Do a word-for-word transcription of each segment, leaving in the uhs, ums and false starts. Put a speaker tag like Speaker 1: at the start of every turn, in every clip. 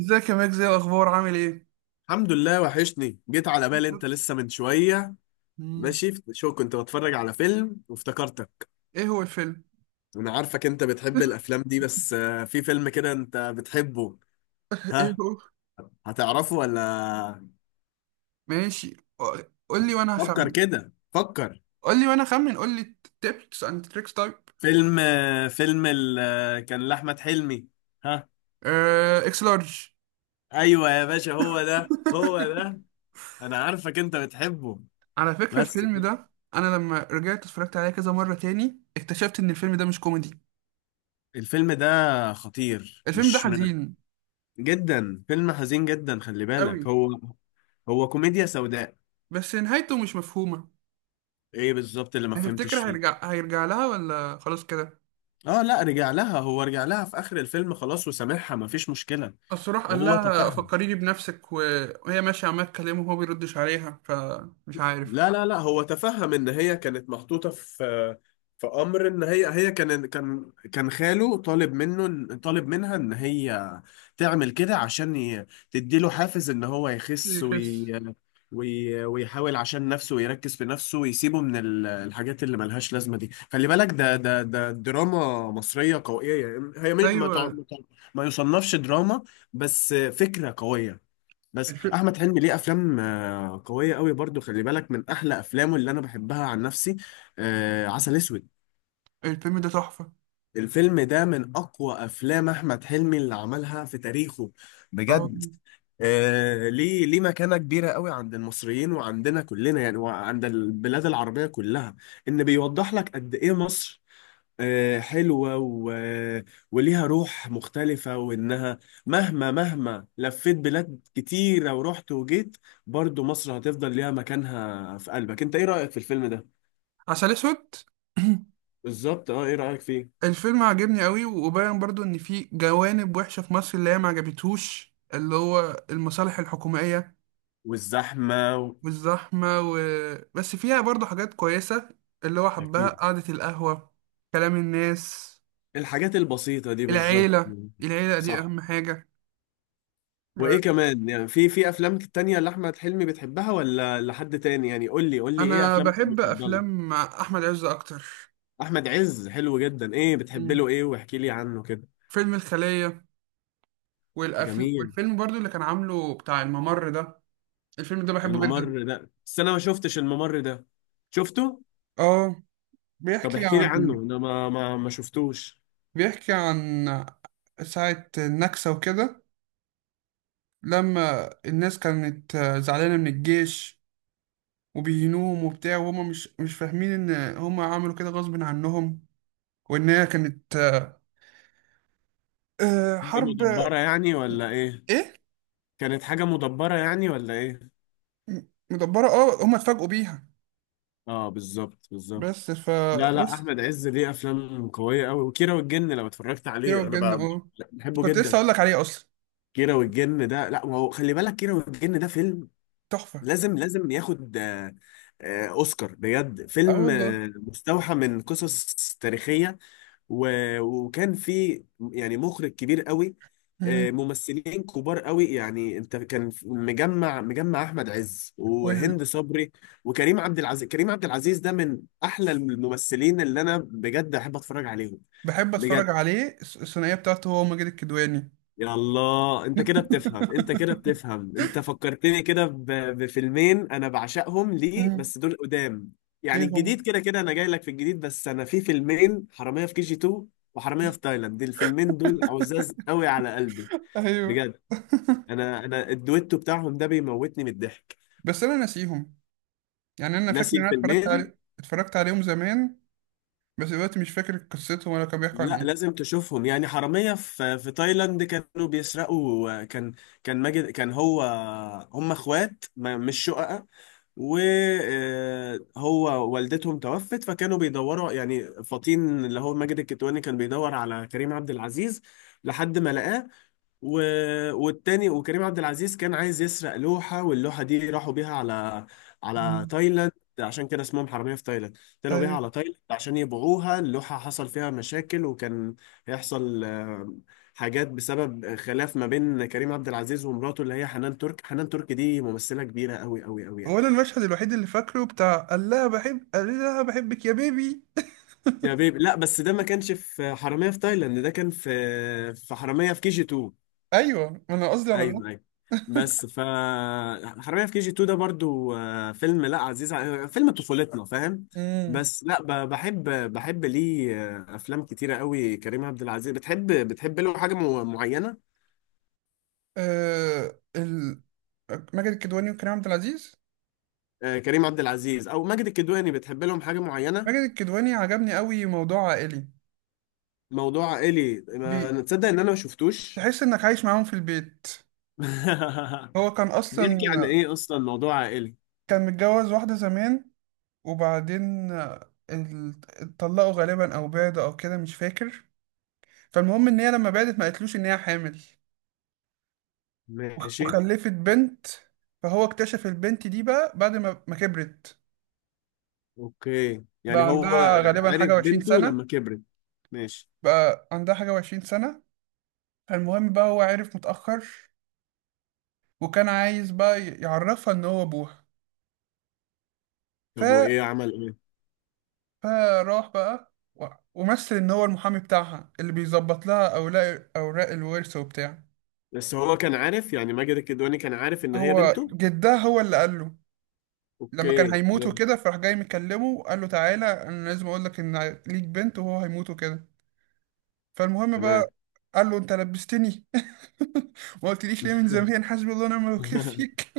Speaker 1: ازيك يا مجزي؟ الاخبار عامل ايه؟
Speaker 2: الحمد لله، وحشني. جيت على بالي انت لسه من شوية.
Speaker 1: مم.
Speaker 2: ماشي، شو كنت بتفرج على فيلم وافتكرتك.
Speaker 1: ايه هو الفيلم؟
Speaker 2: انا عارفك انت بتحب الافلام دي، بس آه، في فيلم كده انت بتحبه.
Speaker 1: ايه
Speaker 2: ها،
Speaker 1: هو؟
Speaker 2: هتعرفه ولا؟
Speaker 1: ماشي. قول لي وانا
Speaker 2: فكر
Speaker 1: هخمن.
Speaker 2: كده، فكر.
Speaker 1: قول لي وانا هخمن قول لي. تيبس اند تريكس تايب.
Speaker 2: فيلم آه، فيلم ال... آه، كان لأحمد حلمي. ها؟
Speaker 1: آه، اكس لارج.
Speaker 2: ايوه يا باشا، هو ده هو ده. انا عارفك انت بتحبه،
Speaker 1: على فكرة
Speaker 2: بس
Speaker 1: الفيلم ده، انا لما رجعت اتفرجت عليه كذا مرة تاني اكتشفت ان الفيلم ده مش كوميدي.
Speaker 2: الفيلم ده خطير،
Speaker 1: الفيلم ده
Speaker 2: مش م-
Speaker 1: حزين
Speaker 2: جدا. فيلم حزين جدا، خلي
Speaker 1: قوي.
Speaker 2: بالك. هو هو كوميديا سوداء.
Speaker 1: بس نهايته مش مفهومة.
Speaker 2: ايه بالظبط اللي ما فهمتش
Speaker 1: هتفتكر
Speaker 2: فيه؟
Speaker 1: هيرجع هيرجع لها ولا خلاص كده؟
Speaker 2: اه لا، رجع لها، هو رجع لها في اخر الفيلم، خلاص وسامحها، ما فيش مشكلة.
Speaker 1: بس راح قال
Speaker 2: وهو
Speaker 1: لها
Speaker 2: تفهم.
Speaker 1: فكريني بنفسك و- وهي ماشية عمالة تكلمه وهو بيردش عليها، فمش عارف.
Speaker 2: لا لا لا، هو تفهم ان هي كانت محطوطه في، في امر، ان هي هي كان كان كان خاله طالب منه، طالب منها ان هي تعمل كده عشان ي- تديله حافز ان هو يخس
Speaker 1: يخس.
Speaker 2: وي وي ويحاول عشان نفسه، ويركز في نفسه، ويسيبه من ال- الحاجات اللي ملهاش لازمه دي. خلي بالك، ده ده ده دراما مصريه قويه، يعني هي ما ما تع-
Speaker 1: أيوة.
Speaker 2: ما تع- ما يصنفش دراما، بس فكره قويه. بس
Speaker 1: الف-
Speaker 2: احمد حلمي ليه افلام آه، قويه قوي برضو. خلي بالك، من احلى افلامه اللي انا بحبها عن نفسي آه، عسل اسود.
Speaker 1: الفيلم ده تحفة.
Speaker 2: الفيلم ده من اقوى افلام احمد حلمي اللي عملها في تاريخه،
Speaker 1: اه،
Speaker 2: بجد. آه، ليه ليه مكانة كبيرة قوي عند المصريين، وعندنا كلنا يعني، وعند البلاد العربية كلها. إن بيوضح لك قد إيه مصر آه، حلوة و... وليها روح مختلفة، وإنها مهما مهما لفيت بلاد كتيرة ورحت وجيت، برضو مصر هتفضل ليها مكانها في قلبك. أنت إيه رأيك في الفيلم ده؟
Speaker 1: عسل أسود.
Speaker 2: بالظبط. أه، إيه رأيك فيه؟
Speaker 1: الفيلم عجبني قوي، وباين برضو إن في جوانب وحشة في مصر اللي هي ما عجبتهوش، اللي هو المصالح الحكومية
Speaker 2: والزحمة و...
Speaker 1: والزحمة و... بس فيها برضو حاجات كويسة. اللي هو حبها،
Speaker 2: أكيد.
Speaker 1: قعدة القهوة، كلام الناس،
Speaker 2: الحاجات البسيطة دي بالظبط.
Speaker 1: العيلة. العيلة دي
Speaker 2: صح.
Speaker 1: أهم حاجة.
Speaker 2: وإيه كمان يعني؟ في في أفلام تانية لأحمد حلمي بتحبها ولا لحد تاني يعني؟ قول لي قول لي، إيه
Speaker 1: انا
Speaker 2: أفلامك
Speaker 1: بحب
Speaker 2: المفضلة؟
Speaker 1: افلام احمد عز اكتر.
Speaker 2: أحمد عز حلو جدا. إيه بتحب
Speaker 1: مم.
Speaker 2: له؟ إيه، واحكي لي عنه كده.
Speaker 1: فيلم الخلية. والأفل...
Speaker 2: جميل.
Speaker 1: والفيلم برضو اللي كان عامله بتاع الممر ده. الفيلم ده بحبه جدا.
Speaker 2: الممر ده، بس انا ما شفتش الممر ده. شفته؟
Speaker 1: اه.
Speaker 2: طب
Speaker 1: بيحكي
Speaker 2: احكي لي
Speaker 1: عن
Speaker 2: عنه، انا ما ما ما شفتوش.
Speaker 1: بيحكي عن ساعة النكسة وكده. لما الناس كانت زعلانة من الجيش، وبيهنوهم وبتاع، وهما مش مش فاهمين ان هما عملوا كده غصب عنهم، وان هي كانت آه،
Speaker 2: حاجه
Speaker 1: حرب.
Speaker 2: مدبره يعني ولا ايه؟
Speaker 1: ايه.
Speaker 2: كانت حاجه مدبره يعني ولا ايه؟
Speaker 1: مدبرة، اه هما اتفاجئوا بيها.
Speaker 2: اه، بالظبط بالظبط.
Speaker 1: بس ف
Speaker 2: لا لا،
Speaker 1: بس
Speaker 2: احمد عز ليه افلام قويه قوي، وكيرة والجن لو اتفرجت
Speaker 1: كيرة
Speaker 2: عليه انا
Speaker 1: والجن،
Speaker 2: ب-
Speaker 1: اه
Speaker 2: بحبه
Speaker 1: كنت لسه
Speaker 2: جدا.
Speaker 1: اقول لك عليه اصلا.
Speaker 2: كيرة والجن ده، لا، ما هو خلي بالك، كيرة والجن ده فيلم
Speaker 1: تحفه.
Speaker 2: لازم لازم ياخد آه، آه، اوسكار، بجد.
Speaker 1: اه
Speaker 2: فيلم
Speaker 1: والله.
Speaker 2: آه، مستوحى من قصص تاريخيه و... وكان في يعني مخرج كبير قوي، آه،
Speaker 1: مم.
Speaker 2: ممثلين كبار قوي. يعني انت، كان مجمع مجمع احمد عز
Speaker 1: وال...
Speaker 2: وهند صبري وكريم عبد العزيز. كريم عبد العزيز ده من احلى الممثلين اللي انا بجد احب اتفرج عليهم،
Speaker 1: بحب
Speaker 2: بجد.
Speaker 1: اتفرج عليه، الث- الثنائيه بتاعته هو ماجد الكدواني.
Speaker 2: يلا، انت كده بتفهم، انت كده بتفهم، انت فكرتني كده ب- بفيلمين انا بعشقهم ليه،
Speaker 1: مم.
Speaker 2: بس دول قدام.
Speaker 1: ايه
Speaker 2: يعني الجديد
Speaker 1: هم؟
Speaker 2: كده كده انا جاي لك في الجديد، بس انا في فيلمين: حرامية في كي جي تو وحرامية في تايلاند. الفيلمين دول عزاز قوي على قلبي،
Speaker 1: ايوه،
Speaker 2: بجد. انا انا الدويتو بتاعهم ده بيموتني من الضحك.
Speaker 1: بس انا ناسيهم. يعني انا فاكر
Speaker 2: ناسي
Speaker 1: ان انا اتفرجت
Speaker 2: الفيلمين؟
Speaker 1: عليه اتفرجت عليهم زمان. بس دلوقتي مش فاكر قصتهم ولا كانوا بيحكوا عن
Speaker 2: لا،
Speaker 1: ايه.
Speaker 2: لازم تشوفهم. يعني حرامية في في تايلاند كانوا بيسرقوا. كان كان ماجد، كان هو، هم اخوات ما- مش شقق. وهو والدتهم توفت، فكانوا بيدوروا، يعني فطين اللي هو ماجد الكتواني كان بيدور على كريم عبد العزيز لحد ما لقاه و... والتاني، وكريم عبد العزيز كان عايز يسرق لوحة، واللوحة دي راحوا بيها على على
Speaker 1: مم.
Speaker 2: تايلاند. عشان كده اسمهم حرامية في تايلاند، طلعوا بيها
Speaker 1: ايوه.
Speaker 2: على تايلاند عشان يبيعوها. اللوحة حصل فيها مشاكل، وكان هيحصل آه، حاجات بسبب خلاف ما بين كريم عبد العزيز ومراته اللي هي حنان ترك. حنان ترك دي ممثلة كبيرة قوي قوي قوي يعني.
Speaker 1: هو انا المشهد الوحيد اللي فاكره بتاع قال لها بحب قال لها بحبك يا بيبي.
Speaker 2: يا بيبي، لا، بس ده ما كانش في حرامية في تايلاند، ده كان في في حرامية في كي جي تو.
Speaker 1: ايوه، انا قصدي على ده.
Speaker 2: ايوه ايوه، بس ف حرامية في كي جي تو ده برضو آه، فيلم، لا، عزيز، ع- فيلم طفولتنا، فاهم.
Speaker 1: مم.
Speaker 2: بس لا ب- بحب بحب ليه آه، افلام كتيرة قوي. كريم عبد العزيز بتحب بتحب له حاجة مو- معينة؟
Speaker 1: آه ال... ماجد الكدواني وكريم عبد العزيز.
Speaker 2: آه، كريم عبد العزيز او ماجد الكدواني، بتحب لهم حاجة معينة؟
Speaker 1: ماجد الكدواني عجبني قوي، موضوع عائلي.
Speaker 2: موضوع عائلي،
Speaker 1: بي...
Speaker 2: ما تصدق ان انا ما شفتوش.
Speaker 1: تحس انك عايش معاهم في البيت. هو كان
Speaker 2: بيحكي عن
Speaker 1: اصلا
Speaker 2: ايه اصلا موضوع عائلي؟
Speaker 1: كان متجوز واحدة زمان، وبعدين آه، ال- اتطلقوا غالبا او بعدوا او كده مش فاكر. فالمهم ان هي لما بعدت ما قالتلوش ان هي حامل، وخ-
Speaker 2: ماشي.
Speaker 1: وخلفت بنت. فهو اكتشف البنت دي بقى بعد ما ما كبرت.
Speaker 2: اوكي، يعني
Speaker 1: بقى
Speaker 2: هو
Speaker 1: عندها غالبا
Speaker 2: عرف
Speaker 1: حاجة وعشرين
Speaker 2: بنته لما
Speaker 1: سنة.
Speaker 2: كبرت. ماشي.
Speaker 1: بقى عندها حاجة وعشرين سنة. فالمهم بقى، هو عرف متأخر، وكان عايز بقى يعرفها إن هو أبوها. ف...
Speaker 2: طب وايه، عمل ايه؟
Speaker 1: فراح بقى و- ومثل إن هو المحامي بتاعها اللي بيظبط لها أوراق أوراق الورث وبتاع.
Speaker 2: بس هو كان عارف، يعني ماجد الكدواني كان عارف ان هي
Speaker 1: هو
Speaker 2: بنته؟
Speaker 1: جدها هو اللي قال له، لما كان
Speaker 2: اوكي.
Speaker 1: هيموت وكده، فراح جاي مكلمه وقال له تعالى أنا لازم أقول لك إن ليك بنت، وهو هيموت وكده. فالمهم
Speaker 2: تمام تمام.
Speaker 1: بقى قال له أنت لبستني، ما قلتليش ليه من زمان، حسبي الله ونعم الوكيل فيك.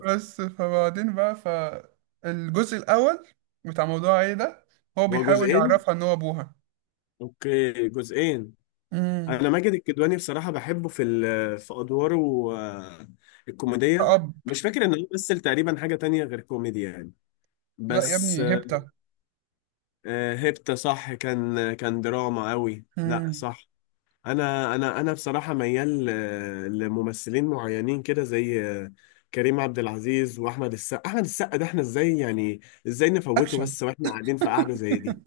Speaker 1: بس فبعدين بقى، فالجزء الأول بتاع موضوع ايه ده، هو
Speaker 2: هو
Speaker 1: بيحاول
Speaker 2: جزئين.
Speaker 1: يعرفها إن هو أبوها.
Speaker 2: اوكي، جزئين.
Speaker 1: امم.
Speaker 2: انا ماجد الكدواني بصراحة بحبه في ال- في ادواره آه، الكوميدية.
Speaker 1: أب.
Speaker 2: مش فاكر ان هو مثل تقريبا حاجة تانية غير كوميدي يعني.
Speaker 1: لا يا
Speaker 2: بس
Speaker 1: ابني، هبتة.
Speaker 2: آه، هيبتا، صح، كان كان دراما قوي، لا
Speaker 1: امم.
Speaker 2: صح. انا انا انا بصراحه ميال آه، لممثلين معينين كده، زي آه، كريم عبد العزيز واحمد السقا. احمد السقا ده احنا ازاي يعني، ازاي نفوته
Speaker 1: أكشن.
Speaker 2: بس واحنا قاعدين في قعده زي دي؟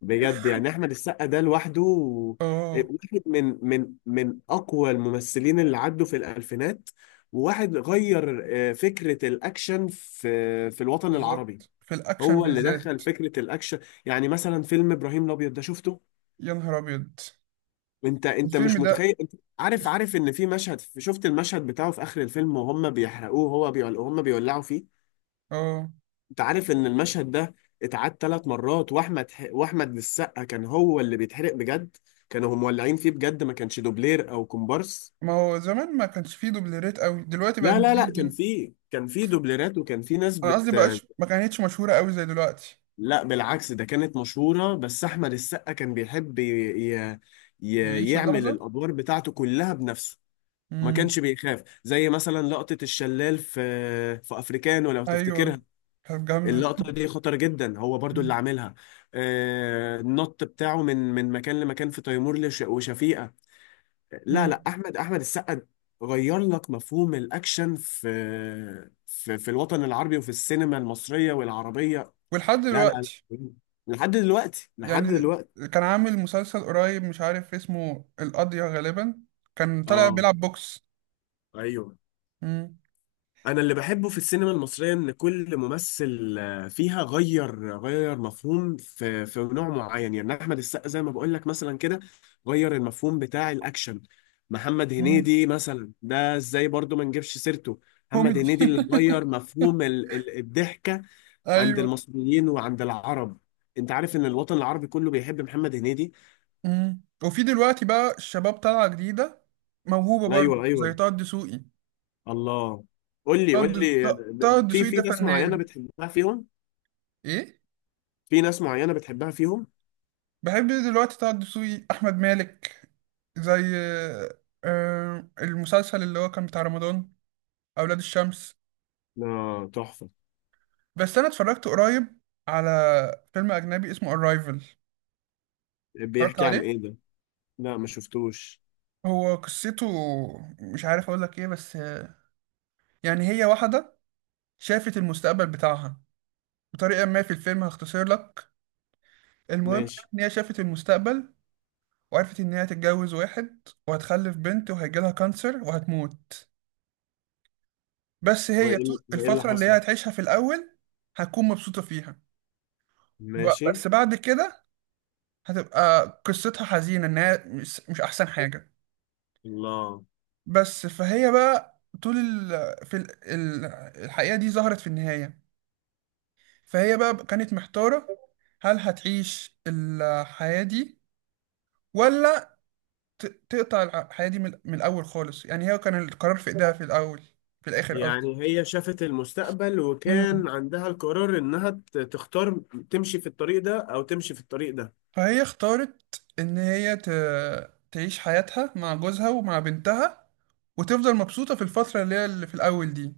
Speaker 2: بجد يعني، احمد السقا ده لوحده آه،
Speaker 1: اه
Speaker 2: واحد من من من اقوى الممثلين اللي عدوا في الالفينات، وواحد غير آه، فكره الاكشن في في الوطن العربي.
Speaker 1: بالظبط، في الأكشن
Speaker 2: هو اللي دخل
Speaker 1: بالذات.
Speaker 2: فكره الاكشن. يعني مثلا فيلم ابراهيم الابيض ده شفته؟
Speaker 1: يا نهار أبيض،
Speaker 2: انت انت
Speaker 1: الفيلم
Speaker 2: مش
Speaker 1: ده.
Speaker 2: متخيل، انت عارف عارف ان في مشهد، شفت المشهد بتاعه في اخر الفيلم وهم بيحرقوه، هو بيول... وهم بيولعوا فيه.
Speaker 1: اه.
Speaker 2: انت عارف ان المشهد ده اتعاد ثلاث مرات، واحمد ح... واحمد السقا كان هو اللي بيتحرق بجد. كانوا هم مولعين فيه بجد، ما كانش دوبلير او كومبارس.
Speaker 1: ما هو زمان ما كانش فيه دوبليرات قوي، دلوقتي بقى
Speaker 2: لا لا لا، كان
Speaker 1: بيجي-
Speaker 2: في كان في دوبليرات، وكان في ناس
Speaker 1: أنا قصدي
Speaker 2: بت
Speaker 1: بقاش ما كانتش مشهورة قوي زي دلوقتي.
Speaker 2: لا بالعكس، ده كانت مشهورة. بس احمد السقا كان بيحب ي... ي... ي...
Speaker 1: يعيش
Speaker 2: يعمل
Speaker 1: اللحظة.
Speaker 2: الادوار بتاعته كلها بنفسه. ما كانش
Speaker 1: امم.
Speaker 2: بيخاف، زي مثلا لقطة الشلال في في افريكانو، لو
Speaker 1: أيوه.
Speaker 2: تفتكرها.
Speaker 1: كانت جامدة.
Speaker 2: اللقطة دي خطر جدا، هو برضو اللي
Speaker 1: مم.
Speaker 2: عاملها. آه، النط بتاعه من من مكان لمكان، في تيمور لش- وشفيقة. لا
Speaker 1: مم.
Speaker 2: لا، احمد احمد السقا غير لك مفهوم الاكشن في في في الوطن العربي، وفي السينما المصرية والعربية.
Speaker 1: ولحد
Speaker 2: لا لا
Speaker 1: دلوقتي.
Speaker 2: لا. لحد دلوقتي لحد
Speaker 1: يعني
Speaker 2: دلوقتي.
Speaker 1: كان عامل مسلسل قريب مش عارف اسمه، القضية غالبا، كان طالع
Speaker 2: اه،
Speaker 1: بيلعب بوكس.
Speaker 2: ايوه.
Speaker 1: مم.
Speaker 2: انا اللي بحبه في السينما المصريه ان كل ممثل آه، فيها غير غير مفهوم في في نوع معين. يعني احمد السقا زي ما بقول لك مثلا كده، غير المفهوم بتاع الاكشن. محمد
Speaker 1: مم.
Speaker 2: هنيدي مثلا، ده ازاي برضو ما نجيبش سيرته؟ محمد
Speaker 1: كوميدي.
Speaker 2: هنيدي اللي غير مفهوم ال- ال- الضحكه عند
Speaker 1: ايوه.
Speaker 2: المصريين وعند العرب. انت عارف ان الوطن العربي كله بيحب محمد هنيدي؟
Speaker 1: مم. وفي دلوقتي بقى الشباب طالعة جديدة موهوبة برضو
Speaker 2: ايوه
Speaker 1: زي
Speaker 2: ايوه.
Speaker 1: طه الدسوقي.
Speaker 2: الله. قول لي
Speaker 1: طه
Speaker 2: قول
Speaker 1: الد-
Speaker 2: لي، آه،
Speaker 1: ط- طه
Speaker 2: في
Speaker 1: الدسوقي
Speaker 2: في
Speaker 1: ده
Speaker 2: ناس معينه
Speaker 1: فنان.
Speaker 2: بتحبها فيهم؟
Speaker 1: ايه.
Speaker 2: في ناس معينه بتحبها فيهم.
Speaker 1: بحب دلوقتي طه الدسوقي، احمد مالك، زي آه، المسلسل اللي هو كان بتاع رمضان، أولاد الشمس.
Speaker 2: لا، تحفة.
Speaker 1: بس أنا اتفرجت قريب على فيلم أجنبي اسمه Arrival. اتفرجت
Speaker 2: بيحكي عن ايه
Speaker 1: عليه.
Speaker 2: ده؟ لا، ما شفتوش.
Speaker 1: هو قصته مش عارف اقول لك ايه، بس آه، يعني هي واحدة شافت المستقبل بتاعها بطريقة ما في الفيلم، هختصر لك. المهم
Speaker 2: ماشي.
Speaker 1: ان هي شافت المستقبل، وعرفت ان هي هتتجوز واحد، وهتخلف بنت، وهيجيلها كانسر وهتموت. بس هي طول
Speaker 2: وايه وايه اللي
Speaker 1: الفترة اللي
Speaker 2: حصل؟
Speaker 1: هي هتعيشها في الاول هتكون مبسوطة فيها. ب-
Speaker 2: ماشي.
Speaker 1: بس بعد كده هتبقى قصتها حزينة، انها مش مش احسن حاجة.
Speaker 2: الله.
Speaker 1: بس فهي بقى طول ال... في ال... ال- الحقيقة دي ظهرت في النهاية. فهي بقى كانت محتارة، هل هتعيش الحياة دي، ولا ت- تقطع الع- الحياة دي من من الأول خالص. يعني هي كان القرار في إيدها في الأول، في الآخر قصدي.
Speaker 2: يعني هي شافت المستقبل،
Speaker 1: مم.
Speaker 2: وكان عندها القرار انها ت- تختار تمشي في الطريق ده او تمشي في الطريق ده.
Speaker 1: فهي اختارت إن هي ت... تعيش حياتها مع جوزها ومع بنتها، وتفضل مبسوطة في الفترة اللي هي اللي في الأول دي،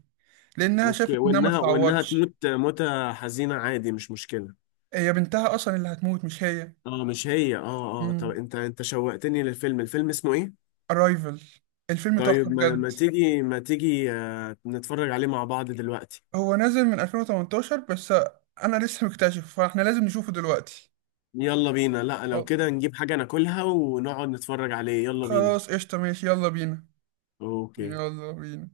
Speaker 1: لأنها
Speaker 2: اوكي،
Speaker 1: شافت إنها ما
Speaker 2: وانها وانها
Speaker 1: تتعوضش.
Speaker 2: تموت موتة حزينة، عادي مش مشكلة.
Speaker 1: هي بنتها أصلا اللي هتموت، مش هي.
Speaker 2: اه، مش هي، اه اه. طب
Speaker 1: مم.
Speaker 2: انت انت شوقتني للفيلم، الفيلم اسمه ايه؟
Speaker 1: Arrival. الفيلم
Speaker 2: طيب،
Speaker 1: تحفة
Speaker 2: ما, ما
Speaker 1: بجد.
Speaker 2: تيجي ما تيجي آه، نتفرج عليه مع بعض دلوقتي؟
Speaker 1: هو نازل من ألفين وتمنتاشر بس. انا لسه مكتشف، فاحنا لازم نشوفه دلوقتي.
Speaker 2: يلا بينا. لا، لو كده نجيب حاجة ناكلها ونقعد نتفرج عليه، يلا بينا.
Speaker 1: خلاص قشطة، ماشي، يلا بينا.
Speaker 2: اوكي.
Speaker 1: يلا بينا.